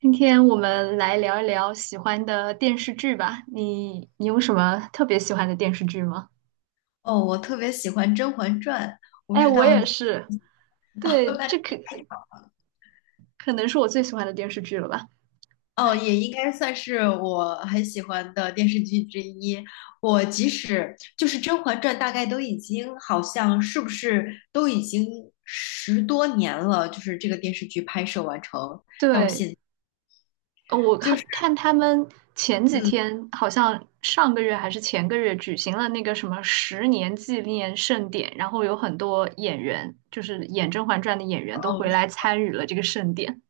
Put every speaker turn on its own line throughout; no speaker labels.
今天我们来聊一聊喜欢的电视剧吧。你有什么特别喜欢的电视剧吗？
哦，我特别喜欢《甄嬛传》，我不
哎，
知
我
道
也
你
是。
哦，
对，
那
这可能是我最喜欢的电视剧了吧？
哦
哎，
也应该算是我很喜欢的电视剧之一。我即使就是《甄嬛传》，大概都已经好像是不是都已经十多年了，就是这个电视剧拍摄完成。
对，我
就
看
是
看他们前几
嗯，
天好像上个月还是前个月举行了那个什么十年纪念盛典，然后有很多演员，就是演《甄嬛传》的演员都
哦，
回来参与了这个盛典。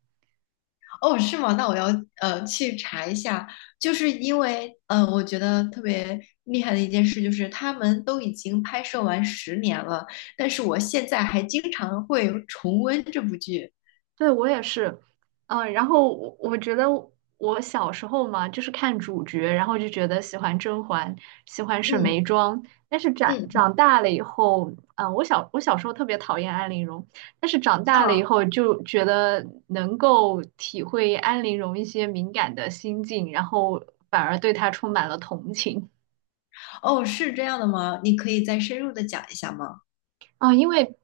哦，是吗？那我要去查一下，就是因为我觉得特别厉害的一件事就是他们都已经拍摄完十年了，但是我现在还经常会重温这部剧。
对，我也是，嗯，然后我觉得我小时候嘛，就是看主角，然后就觉得喜欢甄嬛，喜欢沈
嗯
眉庄，但是长
嗯
长大了以后，嗯，我小时候特别讨厌安陵容，但是长大了以
啊，
后就觉得能够体会安陵容一些敏感的心境，然后反而对她充满了同情。
哦，是这样的吗？你可以再深入的讲一下吗？
啊，因为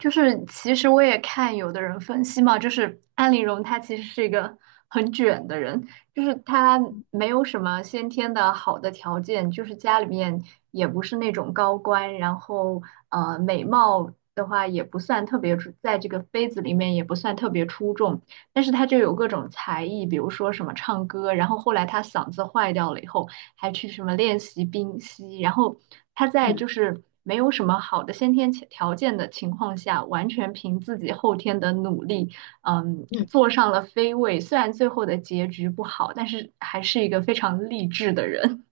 就是其实我也看有的人分析嘛，就是安陵容她其实是一个很卷的人，就是她没有什么先天的好的条件，就是家里面也不是那种高官，然后美貌的话也不算特别出，在这个妃子里面也不算特别出众，但是她就有各种才艺，比如说什么唱歌，然后后来她嗓子坏掉了以后。还去什么练习冰嬉，然后他在
嗯
就是没有什么好的先天条件的情况下，完全凭自己后天的努力，嗯，
嗯，
坐上了飞位。虽然最后的结局不好，但是还是一个非常励志的人。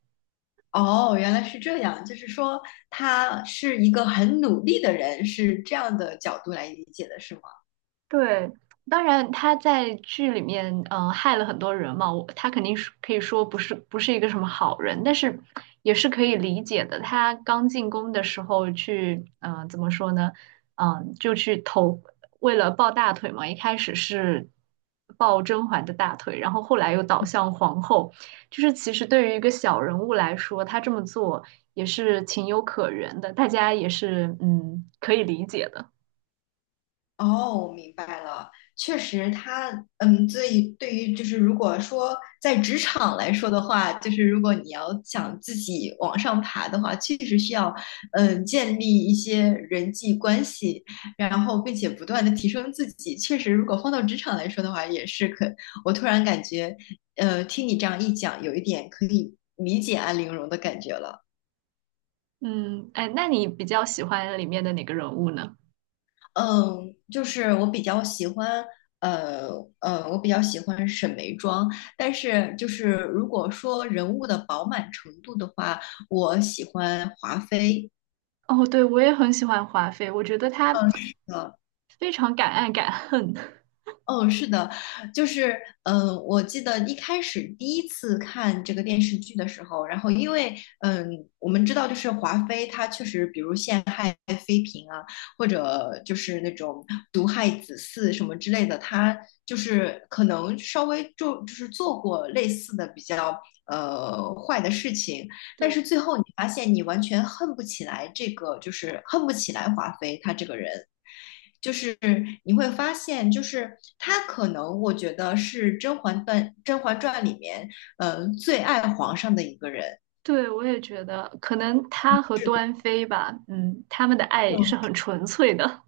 哦，原来是这样，就是说他是一个很努力的人，是这样的角度来理解的，是吗？
对，当然他在剧里面，嗯、害了很多人嘛，我他肯定是可以说不是一个什么好人，但是也是可以理解的。他刚进宫的时候去，嗯、怎么说呢？嗯、就去投，为了抱大腿嘛，一开始是抱甄嬛的大腿，然后后来又倒向皇后，就是其实对于一个小人物来说，他这么做也是情有可原的，大家也是嗯可以理解的。
哦，明白了。确实他，嗯，对，对于就是如果说在职场来说的话，就是如果你要想自己往上爬的话，确实需要，嗯，建立一些人际关系，然后并且不断的提升自己。确实，如果放到职场来说的话，也是可。我突然感觉，听你这样一讲，有一点可以理解安陵容的感觉了。
嗯，哎，那你比较喜欢里面的哪个人物呢？
嗯，就是我比较喜欢，呃我比较喜欢沈眉庄，但是就是如果说人物的饱满程度的话，我喜欢华妃。
哦，对，我也很喜欢华妃，我觉得她
呃，
非常敢爱敢恨。
嗯，是的，就是，嗯，我记得一开始第一次看这个电视剧的时候，然后因为，嗯，我们知道就是华妃她确实，比如陷害妃嫔啊，或者就是那种毒害子嗣什么之类的，她就是可能稍微就是做过类似的比较坏的事情，但是
对，
最后你发现你完全恨不起来这个，就是恨不起来华妃她这个人，就是你会发现，就是他可能我觉得是《甄嬛传》里面，最爱皇上的一个人。
对，我也觉得，可能她和
是的，
端妃吧，嗯，他们的爱是很纯粹的，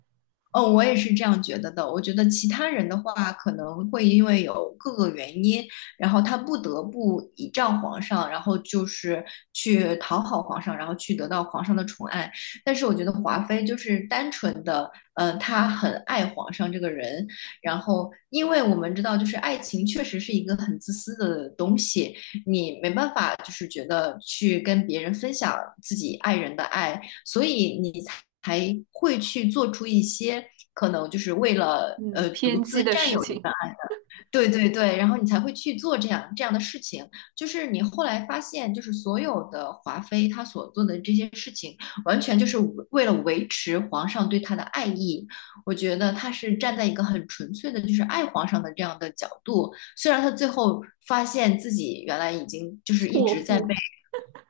嗯，我也是这样觉得的。我觉得其他人的话，可能会因为有各个原因，然后他不得不倚仗皇上，然后就是去讨好皇上，然后去得到皇上的宠爱。但是我觉得华妃就是单纯的，她很爱皇上这个人。然后，因为我们知道，就是爱情确实是一个很自私的东西，你没办法就是觉得去跟别人分享自己爱人的爱，所以你才会去做出一些可能就是为了
嗯，
独
偏
自
激的
占有
事
这
情，
份爱，对对对，然后你才会去做这样的事情。就是你后来发现，就是所有的华妃她所做的这些事情，完全就是为了维持皇上对她的爱意。我觉得她是站在一个很纯粹的，就是爱皇上的这样的角度。虽然她最后发现自己原来已经就是一
错
直在被
付。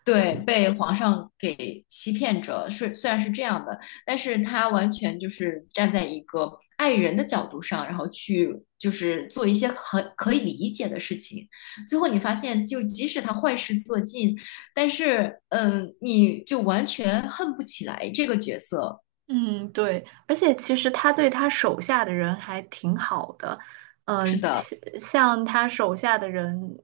对，被皇上给欺骗着，是虽然是这样的，但是他完全就是站在一个爱人的角度上，然后去就是做一些很可以理解的事情。最后你发现，就即使他坏事做尽，但是嗯，你就完全恨不起来这个角色。
嗯，对，而且其实他对他手下的人还挺好的，
是
嗯、
的，
像他手下的人，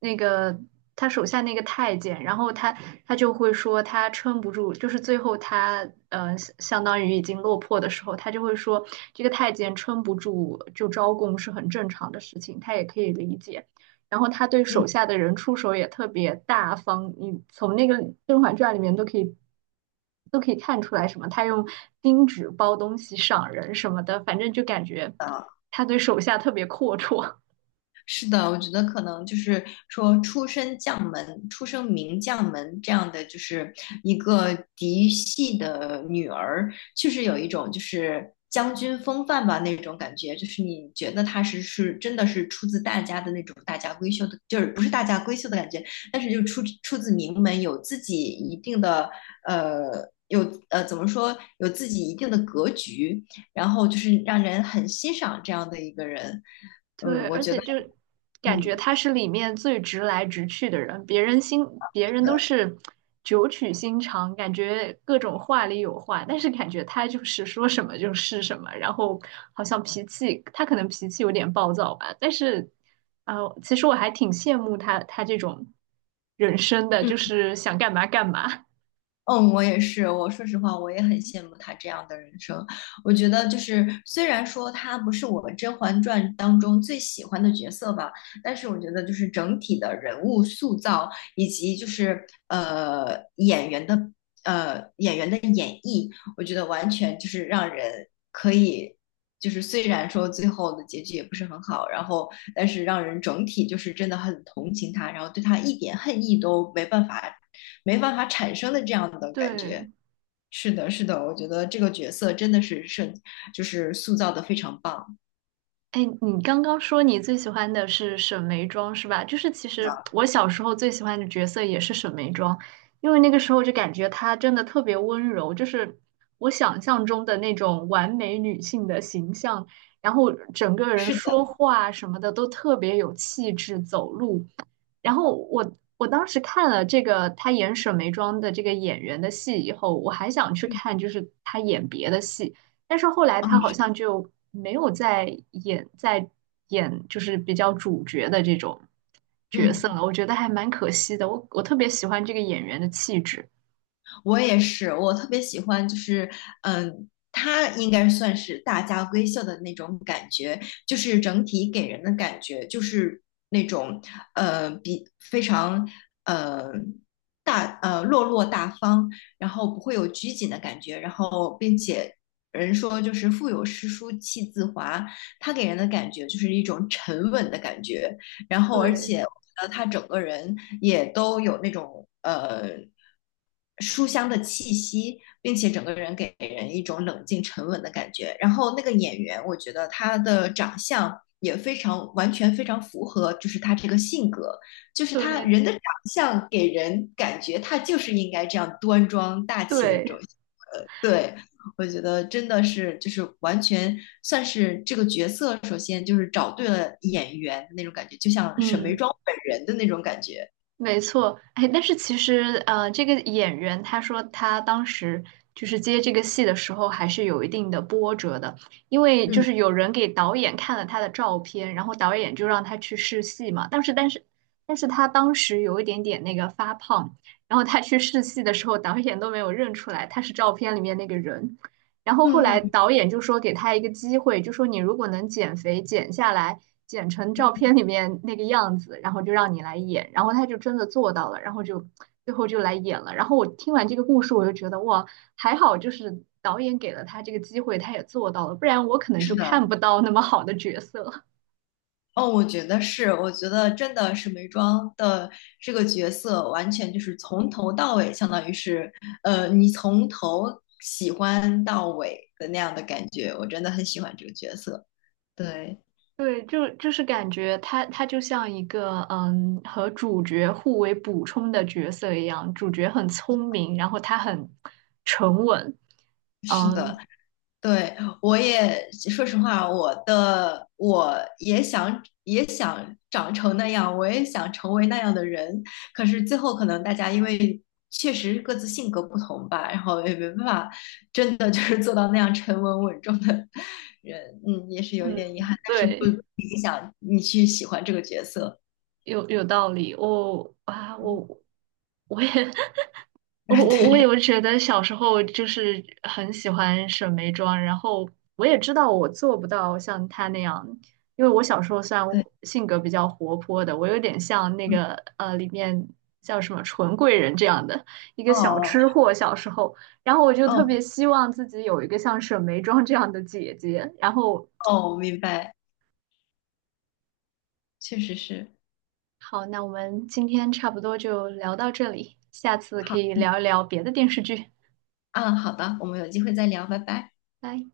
那个他手下那个太监，然后他他就会说他撑不住，就是最后他相当于已经落魄的时候，他就会说这个太监撑不住就招供是很正常的事情，他也可以理解。然后他对
嗯。
手下的人出手也特别大方，你从那个《甄嬛传》里面都可以看出来什么，他用金纸包东西赏人什么的，反正就感觉他对手下特别阔绰。
是的，我觉得可能就是说出身将门、出生名将门这样的，就是一个嫡系的女儿，确实有一种就是将军风范吧那种感觉，就是你觉得她是真的是出自大家的那种大家闺秀的，就是不是大家闺秀的感觉，但是就出自名门，有自己一定的呃。有怎么说？有自己一定的格局，然后就是让人很欣赏这样的一个人。嗯，
对，
我
而
觉得。
且就感觉
嗯，
他是里面最直来直去的人，别
是
人都
的，
是九曲心肠，感觉各种话里有话，但是感觉他就是说什么就是什么，然后好像脾气他可能有点暴躁吧，但是其实我还挺羡慕他这种人生的，
嗯
就是想干嘛干嘛。
嗯，我也是。我说实话，我也很羡慕他这样的人生。我觉得，就是虽然说他不是我《甄嬛传》当中最喜欢的角色吧，但是我觉得，就是整体的人物塑造以及就是呃演员的演员的演绎，我觉得完全就是让人可以，就是虽然说最后的结局也不是很好，然后但是让人整体就是真的很同情他，然后对他一点恨意都没办法产生的这样 的感
对，
觉。是的，是的，我觉得这个角色真的是设，就是塑造的非常棒。
哎，你刚刚说你最喜欢的是沈眉庄是吧？就是其实
啊，
我小时候最喜欢的角色也是沈眉庄，因为那个时候就感觉她真的特别温柔，就是我想象中的那种完美女性的形象，然后整个人
是的，
说话什么的都特别有气质，走路。然后我当时看了这个她演沈眉庄的这个演员的戏以后，我还想去
嗯，
看就是她演别的戏。但是后来
啊，
他好
是
像就没有再演就是比较主角的这种角色
嗯。
了，我觉得还蛮可惜的。我特别喜欢这个演员的气质，
我也是，我特别喜欢，就是嗯，它应该算是大家闺秀的那种感觉，就是整体给人的感觉就是那种呃比非常呃大呃落落大方，然后不会有拘谨的感觉，然后并且。人说就是腹有诗书气自华，它给人的感觉就是一种沉稳的感觉，然后而
对
且我觉得他整个人也都有那种书香的气息，并且整个人给人一种冷静沉稳的感觉。然后那个演员，我觉得他的长相。也非常完全非常符合，就是他这个性格，就是他
对
人的长相给人感觉他就是应该这样端庄大气的这
对，
种对，我觉得真的是就是完全算是这个角色，首先就是找对了演员的那种感觉，就像沈眉
嗯。
庄本人的那种感觉。
没错，哎，但是其实，这个演员他说他当时就是接这个戏的时候，还是有一定的波折的，因为就
嗯
是有人给导演看了他的照片，然后导演就让他去试戏嘛。但是他当时有一点点那个发胖，然后他去试戏的时候，导演都没有认出来他是照片里面那个人。然后后
嗯
来
嗯
导演就说给他一个机会，就说你如果能减肥减下来，减成照
嗯，
片里面那个样子，然后就让你来演。然后他就真的做到了，然后就最后就来演了。然后我听完这个故事，我就觉得哇，还好就是导演给了他这个机会，他也做到了，不然我可能
是
就
的，
看不到那么好的角色。
哦，我觉得是，我觉得真的沈眉庄的这个角色完全就是从头到尾，相当于是你从头喜欢到尾的那样的感觉，我真的很喜欢这个角色。对，
对，就就是感觉他就像一个嗯和主角互为补充的角色一样，主角很聪明，然后他很沉稳，
是的，
嗯
对，我也说实话，我也想长成那样，我也想成为那样的人。可是最后可能大家因为确实各自性格不同吧，然后也没办法真的就是做到那样沉稳稳重的人，嗯，也是有一点遗
嗯，
憾，但是不
对，
影响你去喜欢这个角色。
有有道理，我啊 我我也 我
对
有觉得小时候就是很喜欢沈眉庄，然后我也知道我做不到像她那样，因为我小时候虽然
对，
性格比较活泼的，我有点像那
嗯，
个里面叫什么纯贵人这样的一个小
哦
吃货小时候，然后我就特
哦
别希望自己有一个像沈眉庄这样的姐姐。然后
哦，明白，确实是。
好，那我们今天差不多就聊到这里，下次可
好，
以聊一聊别的电视剧，
嗯，好的，我们有机会再聊，拜拜。
拜。